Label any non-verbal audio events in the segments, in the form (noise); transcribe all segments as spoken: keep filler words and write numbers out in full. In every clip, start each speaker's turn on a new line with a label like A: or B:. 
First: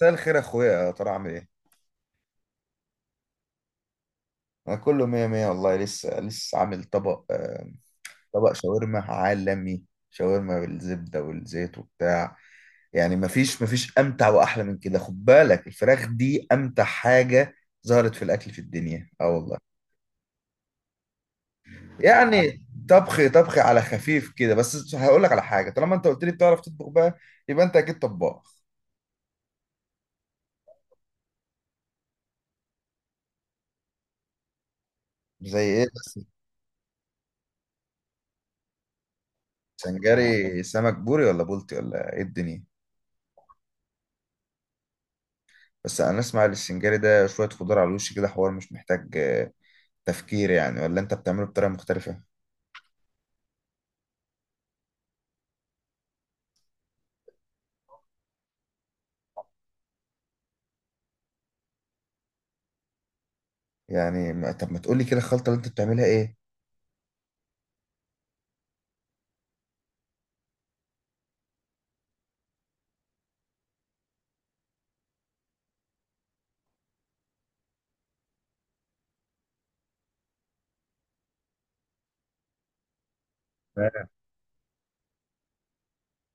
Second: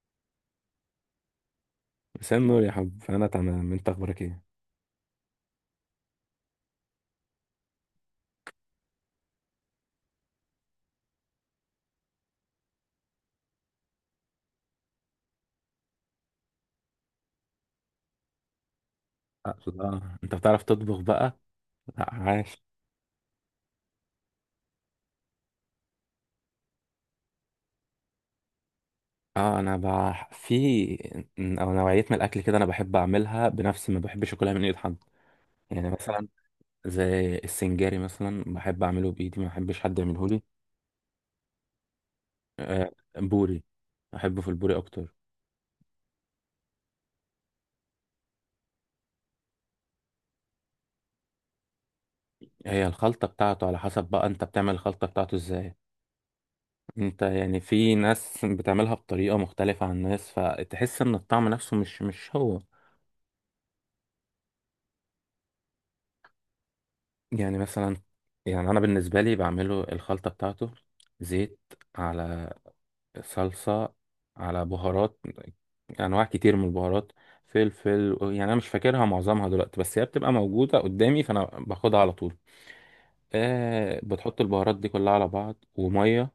A: مساء الخير يا اخويا، يا ترى عامل ايه؟
B: مساء النور يا حب. انا تمام، انت اخبارك ايه؟
A: انا كله مية مية والله، لسه لسه عامل طبق، آه، طبق شاورما عالمي. شاورما بالزبدة والزيت وبتاع. يعني مفيش مفيش امتع واحلى من كده، خد بالك الفراخ دي امتع حاجة ظهرت في الاكل في الدنيا، اه والله.
B: اقصد اه انت بتعرف تطبخ بقى؟ لا
A: يعني
B: عاش.
A: طبخ طبخ على خفيف كده، بس هقول لك على حاجة. طالما انت قلت لي بتعرف تطبخ بقى، يبقى انت اكيد طباخ.
B: اه انا بح... في او نوعيه من الاكل كده انا بحب اعملها بنفسي، ما بحبش اكلها من ايد حد.
A: زي ايه
B: يعني
A: بس؟
B: مثلا زي السنجاري مثلا بحب اعمله بايدي، ما بحبش حد يعمله لي.
A: سنجاري سمك بوري ولا بولتي ولا ايه الدنيا؟
B: آه، بوري. بحبه في البوري اكتر.
A: بس انا اسمع السنجاري ده شويه خضار على الوش كده، حوار مش محتاج آه، تفكير يعني، ولا انت بتعمله بطريقه مختلفه؟
B: هي الخلطه بتاعته على حسب بقى، انت بتعمل الخلطه بتاعته ازاي؟ انت يعني في ناس بتعملها بطريقه مختلفه عن ناس، فتحس ان الطعم نفسه مش مش هو.
A: يعني ما- طب ما تقولي كده الخلطه اللي انت بتعملها ايه؟
B: يعني مثلا، يعني انا بالنسبه لي بعمله الخلطه بتاعته: زيت، على صلصه، على بهارات، انواع كتير من البهارات، فلفل. يعني انا مش فاكرها معظمها دلوقتي، بس هي بتبقى موجوده قدامي فانا باخدها على طول. آه،
A: تمام.
B: بتحط البهارات دي كلها على بعض وميه.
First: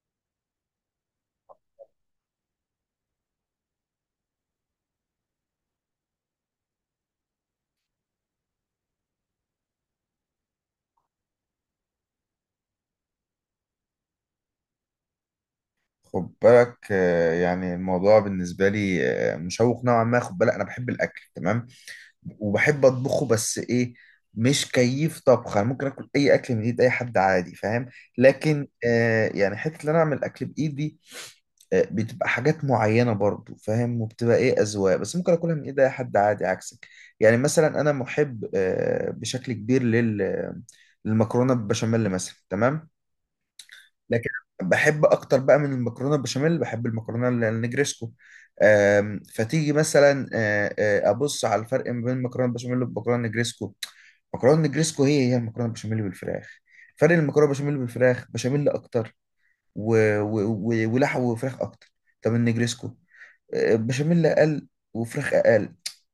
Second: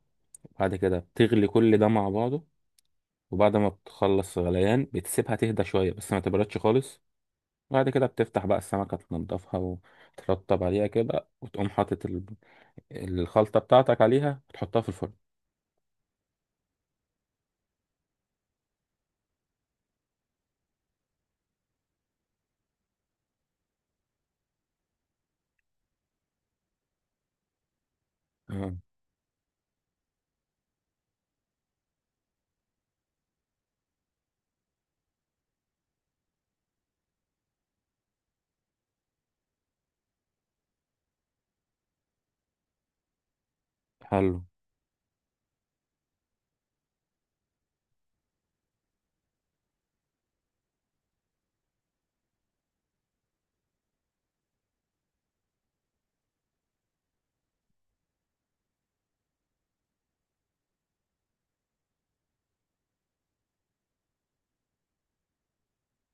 B: بعد كده بتغلي كل ده مع بعضه، وبعد ما بتخلص غليان بتسيبها تهدى شويه بس ما تبردش خالص. بعد كده بتفتح بقى السمكه، تنضفها وترطب عليها كده، وتقوم حاطط الخلطة بتاعتك عليها وتحطها في الفرن.
A: خد بالك آه، يعني الموضوع بالنسبه لي آه، مشوق نوعا ما. خد بالك انا بحب الاكل تمام وبحب اطبخه، بس ايه؟ مش كيف طبخ. انا ممكن اكل اي اكل من ايد اي حد عادي، فاهم؟ لكن
B: اه.
A: آه، يعني حته ان انا اعمل اكل بايدي، آه، بتبقى حاجات معينة برضو فاهم، وبتبقى ايه، أذواق. بس ممكن أكلها من ايد أي حد عادي عكسك. يعني مثلا أنا محب آه، بشكل كبير لل للمكرونة بالبشاميل مثلا تمام. لكن
B: حلو.
A: بحب أكتر بقى من المكرونة بالبشاميل، بحب المكرونة ال- النجريسكو. آم، فتيجي مثلا آه، آه، أبص على الفرق ما بين المكرونة بالبشاميل والمكرونة النجريسكو. مكرونه نجريسكو هي هي المكرونه بالبشاميل بالفراخ. فرق المكرونه بالبشاميل بالفراخ، بشاميل اكتر و... و... و... ولحم وفراخ اكتر. طب النجريسكو آه، بشاميل اقل وفراخ اقل.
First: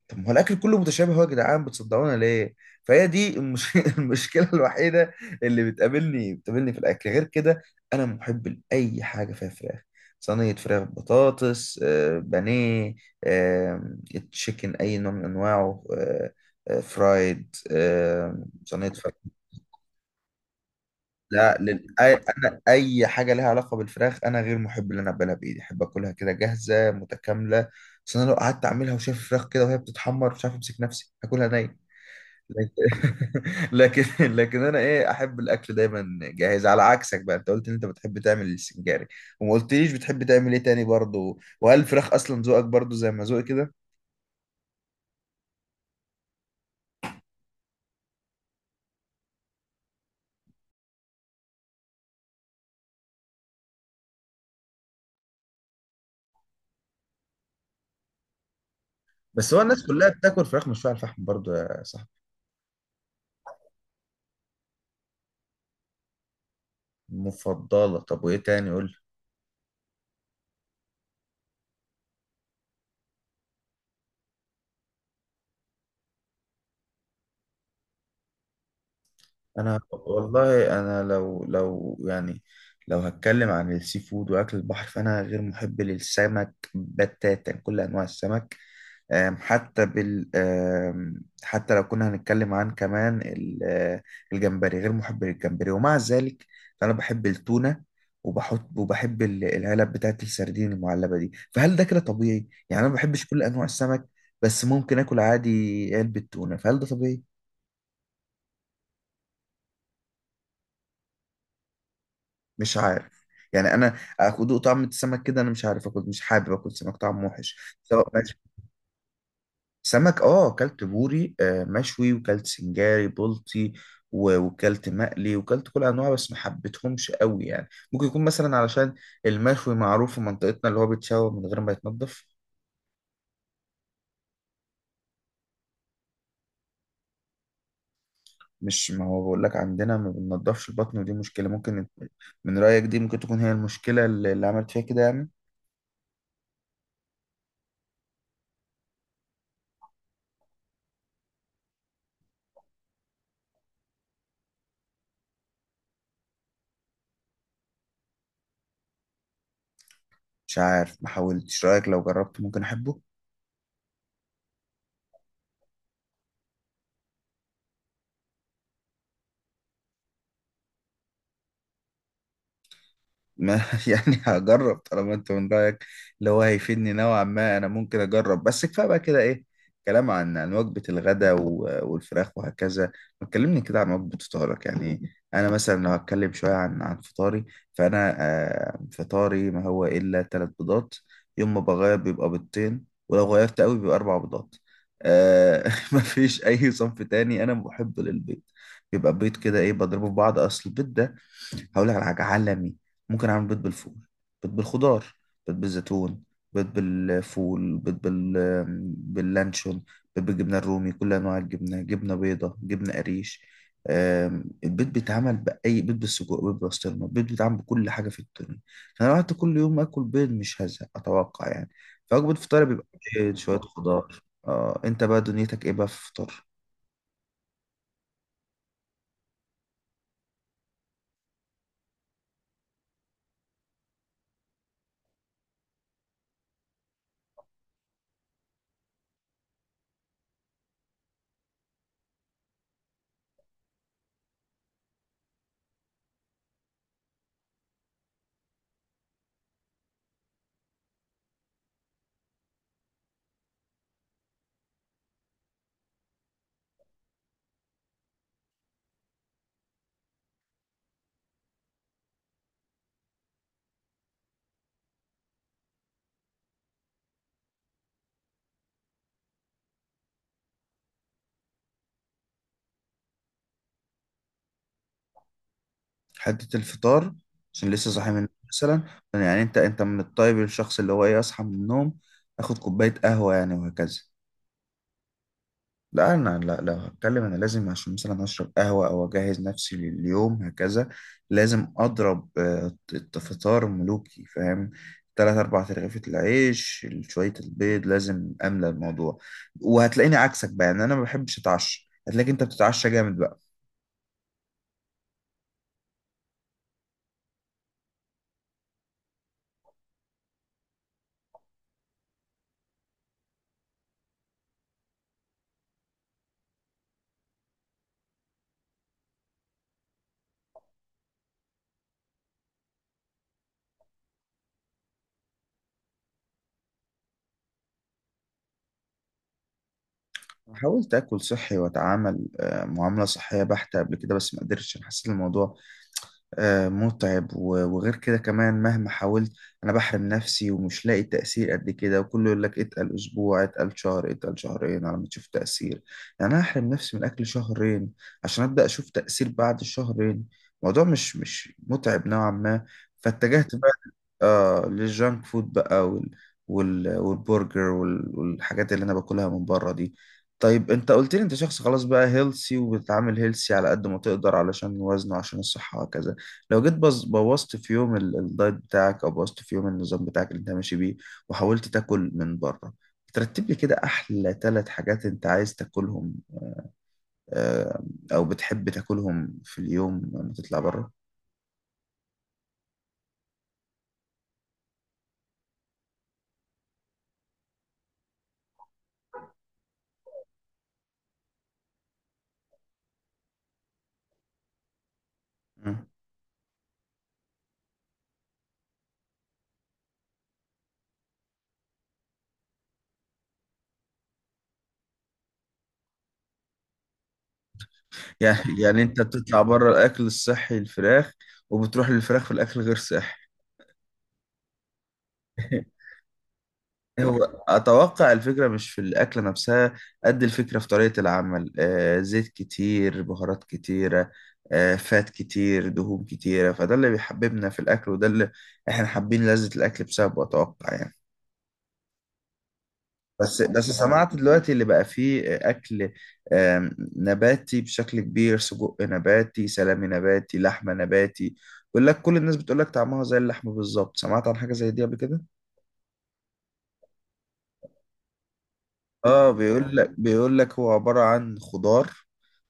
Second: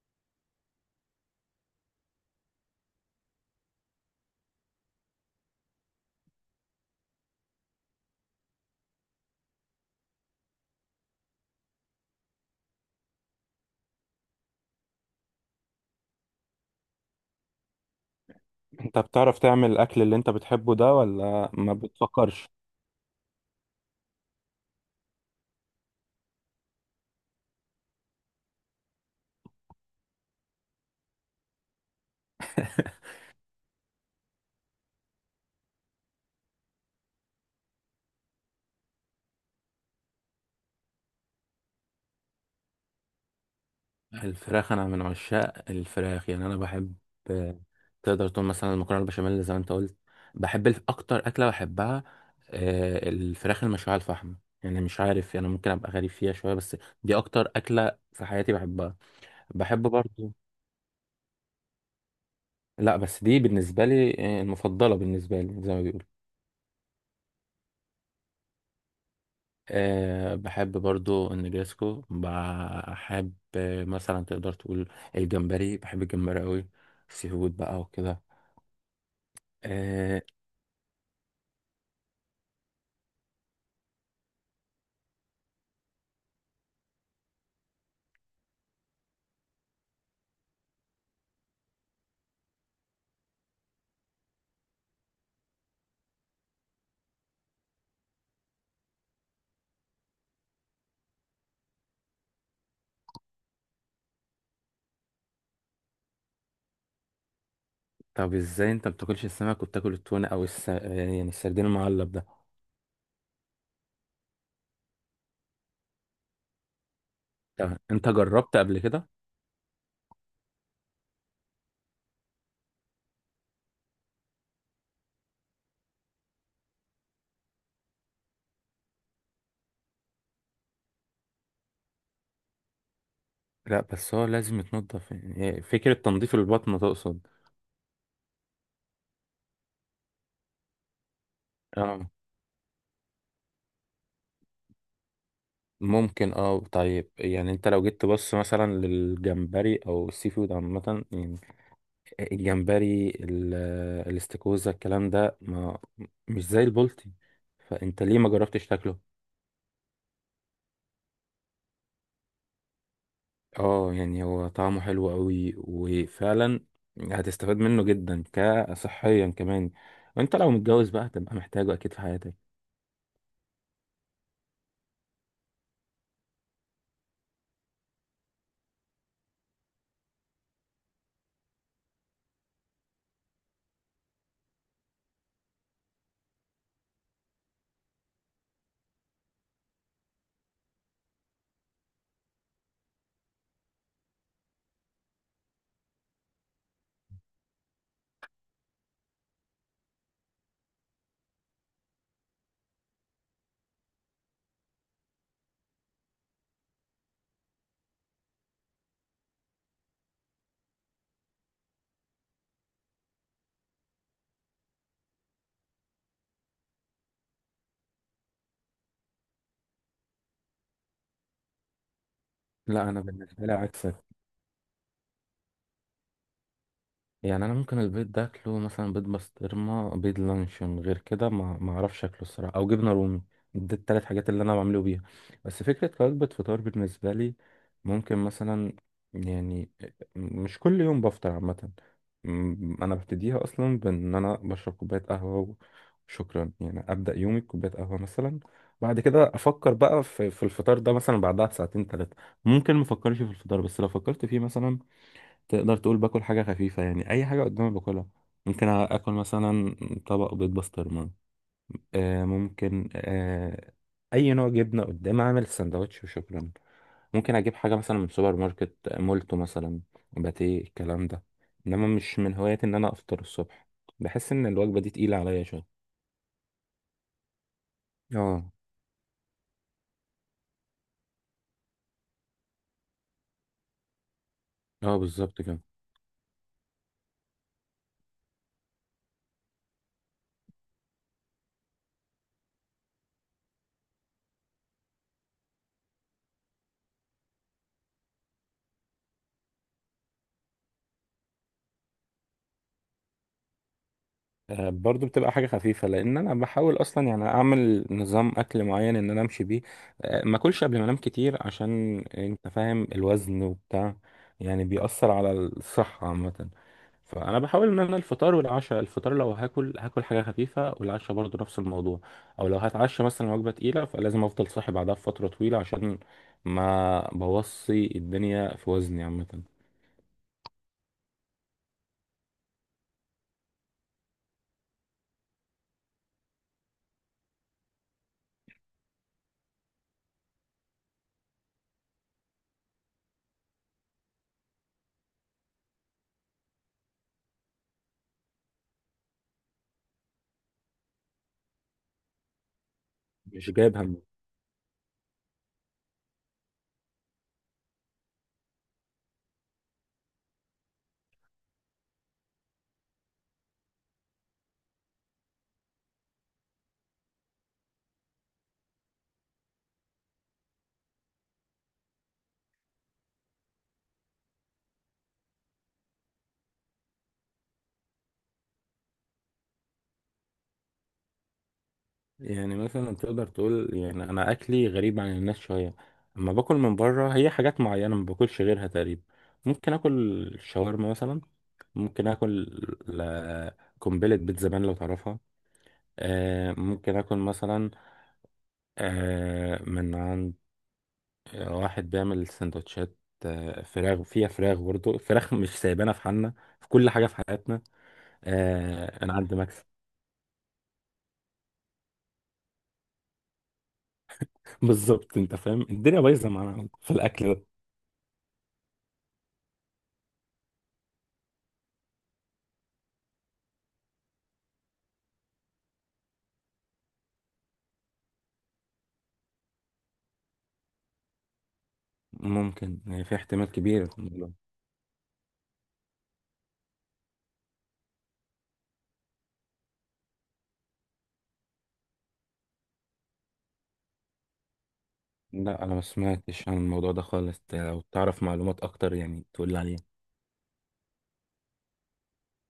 A: طب ما هو الاكل كله متشابه اهو يا جدعان، بتصدقونا ليه؟ فهي دي المش... (laughs) المشكله الوحيده اللي بتقابلني بتقابلني في الاكل غير كده. انا محب لاي حاجه فيها فراخ. صينيه فراخ، بطاطس آه، بانيه، آه، تشيكن اي نوع من انواعه، آه، آه، فرايد، آه، صينيه
B: انت
A: فراخ.
B: بتعرف تعمل الاكل اللي انت بتحبه ده ولا
A: لا،
B: ما
A: لل... أي...
B: بتفكرش؟
A: انا اي حاجه ليها علاقه بالفراخ انا غير محب ان انا اقبلها بايدي، احب اكلها كده جاهزه متكامله. بس انا لو قعدت اعملها وشايف الفراخ كده وهي بتتحمر مش عارف امسك نفسي، هاكلها ني. (laughs) لكن لكن انا ايه، احب الاكل دايما جاهز. على عكسك بقى، انت قلت ان انت بتحب تعمل السنجاري وما قلتليش بتحب تعمل ايه تاني برضه، وهل الفراخ اصلا ذوقك برضه زي ما ذوقي كده؟
B: الفراخ أنا من عشاق الفراخ، يعني أنا بحب. تقدر تقول مثلا المكرونة البشاميل زي ما أنت قلت. بحب الف- أكتر أكلة بحبها، آه، الفراخ المشوية على الفحم. يعني مش عارف، يعني ممكن أبقى غريب فيها شوية، بس دي أكتر أكلة في حياتي بحبها.
A: بس هو
B: بحب
A: الناس كلها
B: برضو.
A: بتاكل فراخ مشويه على الفحم برضه يا صاحبي.
B: لا بس دي بالنسبة لي، آه، المفضلة بالنسبة لي زي ما بيقولوا.
A: مفضله؟ طب وايه تاني قول لي؟
B: أه بحب برضو النجريسكو، بحب آه، مثلا تقدر تقول الجمبري، بحب الجمبري قوي. سي فود بقى وكده.
A: انا
B: أه.
A: والله، انا لو لو يعني، لو هتكلم عن السي فود واكل البحر، فانا غير محب للسمك بتاتا، كل انواع السمك. أم، حتى بال أم، حتى لو كنا هنتكلم عن كمان ال- آه، الجمبري، غير محب للجمبري. ومع ذلك فانا بحب التونة، وبحط وبحب ال- العلب بتاعت السردين المعلبة دي. فهل ده كده طبيعي؟ يعني انا ما بحبش كل انواع السمك بس ممكن اكل عادي علبة تونة، فهل ده طبيعي؟
B: طب ازاي انت بتاكلش السمك وبتاكل التونة او الس... آه، يعني السردين المعلب ده؟
A: مش عارف. يعني انا اكل طعم السمك كده، انا مش عارف اكل، مش حابب اكل سمك، طعم وحش
B: طب انت
A: سواء مشوي.
B: جربت قبل كده؟
A: سمك، اه اكلت بوري آه، مشوي، وكلت سنجاري بلطي، و- وكلت مقلي وكلت كل انواع، بس ما حبيتهمش قوي. يعني ممكن يكون مثلا علشان المشوي معروف في منطقتنا، اللي هو بيتشوى من غير ما يتنضف.
B: لا بس هو لازم يتنضف، يعني فكرة تنظيف البطن تقصد؟
A: مش ما هو بقول لك عندنا ما بننضفش البطن، ودي مشكلة. ممكن انت-
B: اه.
A: من رأيك دي ممكن تكون هي المشكلة اللي اللي عملت فيها كده يعني.
B: ممكن اه. طيب يعني انت لو جيت تبص مثلا للجمبري او السي فود عامة، يعني الجمبري ال- الاستاكوزا الكلام ده، ما مش زي البلطي، فانت ليه ما جربتش تاكله؟
A: مش عارف ما حاولتش، رأيك لو جربت ممكن احبه.
B: اه يعني هو طعمه حلو قوي وفعلا هتستفاد منه جدا كصحيا كمان. وانت لو متجوز بقى هتبقى محتاجه اكيد في حياتك.
A: ما (laughs) يعني هجرب طالما انت من رايك اللي هو هيفيدني نوعا ما، انا ممكن اجرب. بس كفايه بقى كده ايه، كلام عن عن وجبه الغداء و- والفراخ وهكذا. ما تكلمني كده عن وجبه فطارك. يعني انا مثلا لو هتكلم شويه عن عن فطاري، فانا آه، فطاري ما هو الا ثلاث بيضات. يوم ما بغير بيبقى بيضتين، ولو غيرت قوي بيبقى اربع بيضات. آه (laughs) ما فيش اي صنف تاني انا محب للبيض. بيبقى بيض كده ايه، بضربه في بعض. اصل البيض ده هقول لك على حاجه عالمي. ممكن اعمل بيض بالفول، بيض بالخضار، بيض بالزيتون، بيض بالفول، بيض بال... باللانشون، بيض بالجبنه الرومي، كل انواع الجبنه، جبنه بيضه، جبنه قريش. آم، البيض بيتعمل بأي، بيض بالسجق، بيض بالبسطرمة، البيض بيتعمل بكل حاجة في الدنيا. فأنا لو قعدت كل يوم آكل بيض مش هزهق أتوقع يعني. فوجبة فطار بيبقى
B: لا انا
A: بيض
B: بالنسبه لي
A: شوية
B: عكسك.
A: خضار. آه أنت بقى دنيتك إيه بقى في الفطار؟
B: يعني انا ممكن البيض ده اكله مثلا بيض بسطرمه، بيض لانشون، غير كده ما ما اعرفش اكله الصراحه، او جبنه رومي. دي التلات حاجات اللي انا بعمله بيها. بس فكره وجبه فطار بالنسبه لي ممكن مثلا، يعني مش كل يوم بفطر عامه. م- انا ببتديها اصلا بان انا بشرب كوبايه قهوه وشكرا، يعني ابدا يومي بكوبايه قهوه مثلا. بعد كده افكر بقى في في الفطار ده مثلا بعدها بساعتين ثلاثه. ممكن مفكرش في الفطار، بس لو فكرت فيه مثلا تقدر تقول باكل حاجة خفيفة، يعني أي حاجة قدامي باكلها. ممكن آكل مثلا طبق بيض بسطرمة، آه ممكن آه أي نوع جبنة قدامي أعمل سندوتش وشكرا. ممكن أجيب حاجة مثلا من سوبر ماركت مولتو مثلا، باتيه الكلام ده. إنما مش من هواياتي إن أنا أفطر الصبح، بحس إن الوجبة دي تقيلة عليا شوية.
A: حتة الفطار، عشان لسه صاحي من النوم
B: اه.
A: مثلا. يعني انت انت من الطيب، الشخص اللي هو ايه، اصحى من النوم اخد كوباية قهوة يعني وهكذا.
B: اه بالظبط كده.
A: لا، انا لا لو هتكلم، انا لازم عشان مثلا اشرب قهوة او اجهز نفسي لليوم هكذا، لازم اضرب آه، الت- فطار ملوكي فاهم. تلات أربع ترغيفة العيش، شوية البيض، لازم أملى الموضوع. وهتلاقيني عكسك بقى، يعني أنا ما بحبش أتعشى، هتلاقيك أنت بتتعشى جامد بقى.
B: آه، برضو بتبقى حاجة خفيفة، لأن أنا بحاول أصلا يعني أعمل نظام أكل معين إن أنا أمشي بيه. آه، ما أكلش قبل ما أنام كتير، عشان أنت فاهم الوزن وبتاع، يعني بيأثر على الصحة عامة. فأنا بحاول إن أنا الفطار والعشاء، الفطار لو هاكل هاكل حاجة خفيفة، والعشاء برضو نفس الموضوع. أو لو هتعشى مثلا وجبة تقيلة فلازم أفضل صاحي بعدها بفترة طويلة، عشان ما بوصي الدنيا في وزني عامة.
A: حاولت اكل صحي واتعامل آه، معامله صحيه بحته قبل كده بس ما قدرتش. أنا حسيت الموضوع آه، متعب، و- وغير كده كمان مهما حاولت انا بحرم نفسي ومش لاقي تأثير قد كده. وكله يقول لك اتقل اسبوع، اتقل شهر، اتقل شهرين على ما تشوف تأثير. يعني انا احرم نفسي من اكل شهرين عشان ابدأ اشوف تأثير بعد الشهرين. الموضوع مش مش متعب نوعا ما.
B: مش
A: فاتجهت بقى
B: جايب هم.
A: آه للجانك فود بقى، وال وال والبرجر وال والحاجات اللي انا باكلها من بره دي. طيب انت قلت لي انت شخص خلاص بقى هيلسي، وبتتعامل هيلسي على قد ما تقدر علشان وزنه، عشان الصحة وكذا. لو جيت بز- بوظت في يوم ال- الدايت بتاعك، او بوظت في يوم النظام بتاعك اللي انت ماشي بيه وحاولت تاكل من بره، ترتب لي كده احلى ثلاث حاجات انت عايز تاكلهم آه، او بتحب تاكلهم في اليوم لما تطلع بره.
B: يعني مثلا تقدر تقول يعني انا اكلي غريب عن الناس شويه. اما باكل من بره هي حاجات معينه ما باكلش غيرها تقريبا. ممكن اكل شاورما مثلا، ممكن اكل ل- قنبله بيت زبان لو تعرفها.
A: مم.
B: آه ممكن اكل مثلا آه من عند واحد بيعمل سندوتشات، آه فراخ، فيها فراخ برضه، فراخ مش سايبانا في حالنا في كل حاجه في حياتنا.
A: يعني (laughs) يعني انت
B: آه انا عندي
A: بتطلع
B: مكسب.
A: بره الاكل الصحي الفراخ، وبتروح للفراخ في الاكل غير صحي.
B: (laughs) بالظبط، انت فاهم
A: (laughs)
B: الدنيا بايظه معانا في
A: هو
B: الاكل ده.
A: أتوقع الفكرة مش في الأكلة نفسها، قد الفكرة في طريقة العمل. آه زيت كتير، بهارات كتيرة، آه فات كتير، دهون كتيرة. فده اللي بيحببنا في الأكل، وده اللي إحنا حابين لذة الأكل بسببه أتوقع يعني.
B: ممكن، يعني في
A: بس
B: احتمال
A: بس
B: كبير في
A: سمعت
B: الموضوع.
A: دلوقتي اللي بقى فيه أكل آم، نباتي بشكل كبير، سجق نباتي، سلامي نباتي، لحمة نباتي. بيقول لك كل الناس بتقول لك طعمها زي اللحمة بالظبط. سمعت عن حاجة زي دي قبل كده؟
B: لا انا ما سمعتش عن الموضوع ده خالص. ت- لو تعرف معلومات اكتر يعني
A: اه
B: تقول لي
A: بيقول
B: عليها.
A: لك بيقول لك هو عبارة عن خضار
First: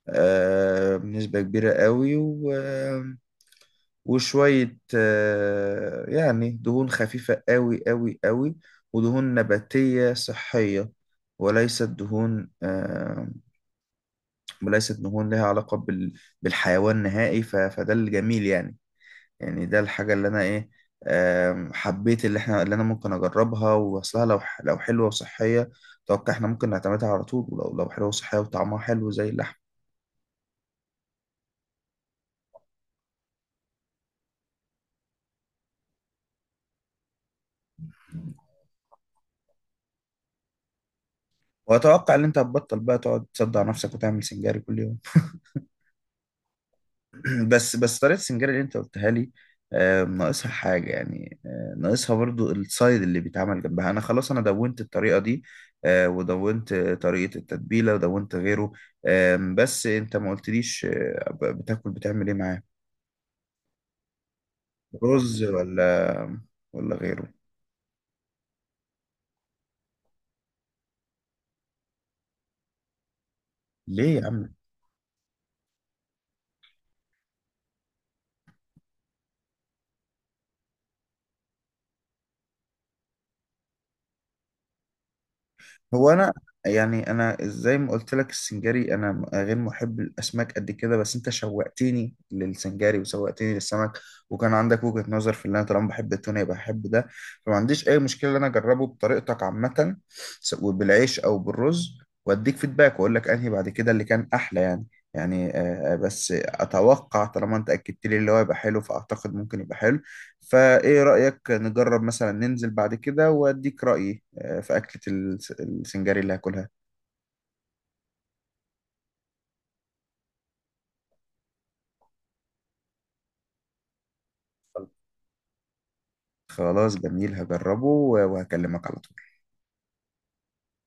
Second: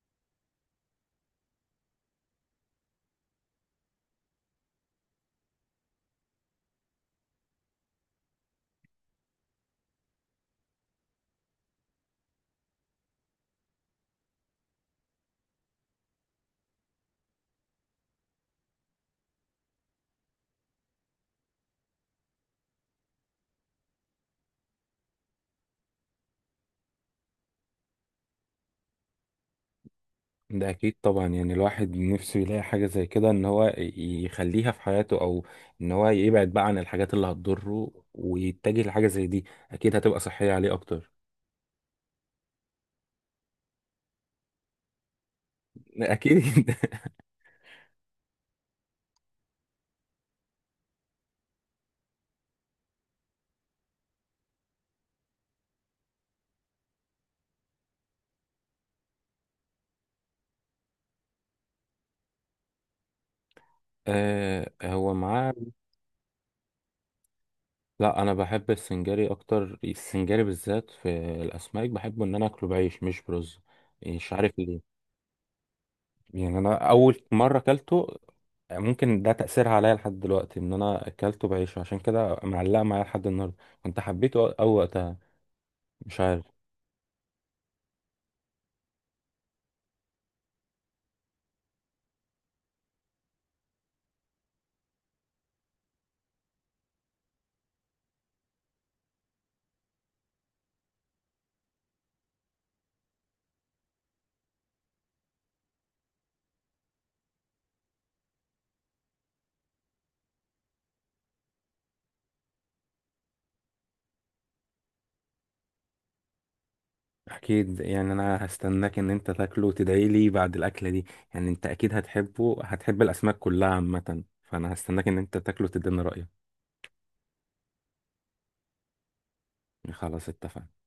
A: آه، بنسبة كبيرة قوي، و... آه، وشوية آه، يعني دهون خفيفة قوي قوي قوي. ودهون نباتية صحية، وليست دهون آه، وليست دهون لها علاقة بال... بالحيوان نهائي. ف... فده الجميل يعني. يعني ده الحاجة اللي أنا إيه، آم، حبيت، اللي احنا اللي انا ممكن اجربها واصلها، لو ح- لو حلوه وصحيه اتوقع احنا ممكن نعتمدها على طول، ولو لو حلوه وصحيه وطعمها حلو زي اللحم.
B: ده اكيد طبعا، يعني الواحد نفسه يلاقي حاجه زي كده ان هو ي- يخليها في حياته، او ان هو يبعد بقى عن الحاجات اللي هتضره ويتجه لحاجه زي دي، اكيد هتبقى صحيه عليه اكتر.
A: واتوقع ان انت هتبطل بقى تقعد تصدع نفسك وتعمل سنجاري كل يوم.
B: اكيد. (laughs)
A: (clears throat) بس بس طريقه السنجاري اللي انت قلتها لي آه، ناقصها حاجه يعني، آه، ناقصها برضو السايد اللي بيتعمل جنبها. انا خلاص، انا دونت الطريقه دي آه، ودونت طريقه التتبيله ودونت غيره. آم، بس انت ما قلتليش آه، بتاكل بتعمل ايه معاه؟
B: آه هو
A: رز
B: معاه.
A: ولا ولا غيره؟
B: لا انا بحب السنجاري اكتر، السنجاري بالذات في الاسماك بحبه ان انا اكله بعيش مش برز.
A: ليه يا
B: مش عارف
A: عم؟
B: ليه. يعني انا اول مره اكلته، ممكن ده تاثيرها عليا لحد دلوقتي ان انا اكلته بعيشه، عشان كده معلقه معايا لحد النهارده. كنت حبيته او أو وقتها،
A: هو
B: مش
A: انا،
B: عارف.
A: يعني انا زي ما قلت لك السنجاري انا م- غير محب الاسماك قد كده، بس انت شوقتني للسنجاري وشوقتني للسمك. وكان عندك وجهة نظر في اللي انا طالما بحب التونه يبقى بحب ده. فما عنديش اي مشكله ان انا اجربه بطريقتك عامه، سواء بالعيش او بالرز. واديك فيدباك واقول لك انهي بعد كده اللي كان احلى يعني. يعني آه، آه، بس اتوقع طالما انت اكدت لي اللي هو يبقى حلو، فاعتقد ممكن يبقى حلو. فايه رايك نجرب مثلا ننزل بعد كده واديك رايي آه، في اكله السنجاري اللي هاكلها.
B: اكيد، يعني انا هستناك ان انت تاكله وتدعي لي بعد الاكله دي. يعني انت اكيد هتحبه، هتحب الاسماك كلها عامه، فانا هستناك ان انت تاكله وتديني رايك.
A: خلاص جميل هجربه وهكلمك على طول.
B: يعني خلاص اتفقنا.